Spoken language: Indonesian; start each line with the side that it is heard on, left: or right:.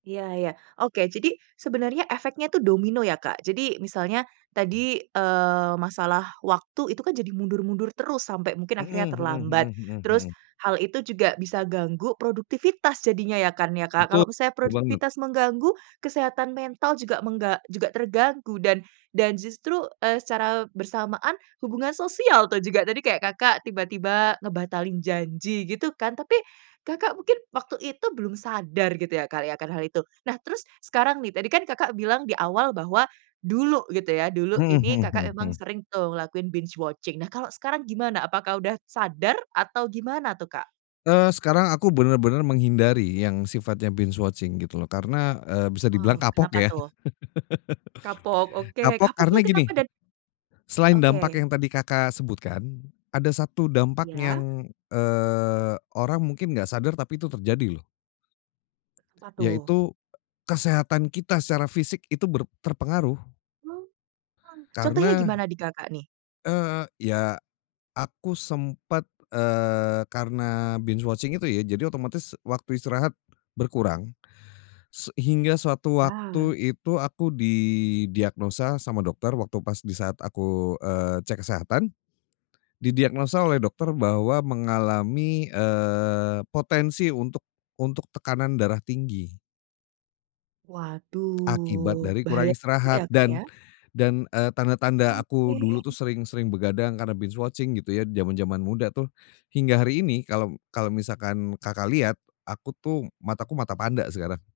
right: Iya iya, oke, jadi sebenarnya efeknya itu domino ya, Kak. Jadi misalnya tadi, eee, masalah waktu itu kan, jadi mundur-mundur terus sampai mungkin
left: Mhm
right: akhirnya
left: mhm mhm
right: terlambat.
left: mhm
right: Terus
left: mhm.
right: hal itu juga bisa ganggu produktivitas jadinya ya, kan ya, Kak.
left: Betul.
right: Kalau misalnya
left: Betul banget.
right: produktivitas mengganggu kesehatan mental juga, mengga juga terganggu dan dan justru, eee, secara bersamaan hubungan sosial tuh juga tadi kayak Kakak tiba-tiba ngebatalin janji, gitu kan, tapi Kakak mungkin waktu itu belum sadar, gitu ya, kali, akan hal itu. Nah, terus sekarang nih, tadi kan Kakak bilang di awal bahwa dulu gitu ya, dulu
left: Mhm
right: ini
left: mhm
right: Kakak
left: mhm
right: emang
left: mhm.
right: sering tuh lakuin binge watching, nah, kalau sekarang gimana apakah udah sadar atau gimana tuh, Kak?
left: Eee, sekarang aku bener-bener menghindari yang sifatnya binge watching, gitu loh. Karena, eee, bisa dibilang
right: Wow,
left: kapok,
right: kenapa
left: ya.
right: tuh? Kapok, oke,
left: Kapok
right: kapoknya
left: karena gini,
right: kenapa dan
left: selain dampak
right: Oke.
left: yang tadi Kakak sebutkan, ada 1 dampak
right: Iya.
left: yang, eee, orang mungkin nggak sadar, tapi itu terjadi, loh.
right: Apa, tuh?
left: Yaitu, kesehatan kita secara fisik itu ber terpengaruh.
right: Contohnya
left: Karena
right: gimana di Kakak, nih?
left: Eee, ya. Aku sempat, eee, karena binge watching itu ya, jadi otomatis waktu istirahat berkurang, se hingga suatu waktu
right: Ya.
left: itu aku didiagnosa sama dokter waktu pas di saat aku, eee, cek kesehatan. Didiagnosa oleh dokter bahwa mengalami, eee, potensi untuk untuk tekanan darah tinggi. Akibat
right: Waduh,
left: dari
right: bahaya
left: kurang
right: juga
left: istirahat
right: ya, Kak,
left: dan
right: ya.
left: dan, eee, tanda-tanda aku dulu tuh
right: Oke.
left: sering sering begadang karena binge watching gitu ya, zaman-zaman muda tuh hingga hari ini kalau kalau misalkan Kakak lihat, aku tuh mataku mata panda sekarang.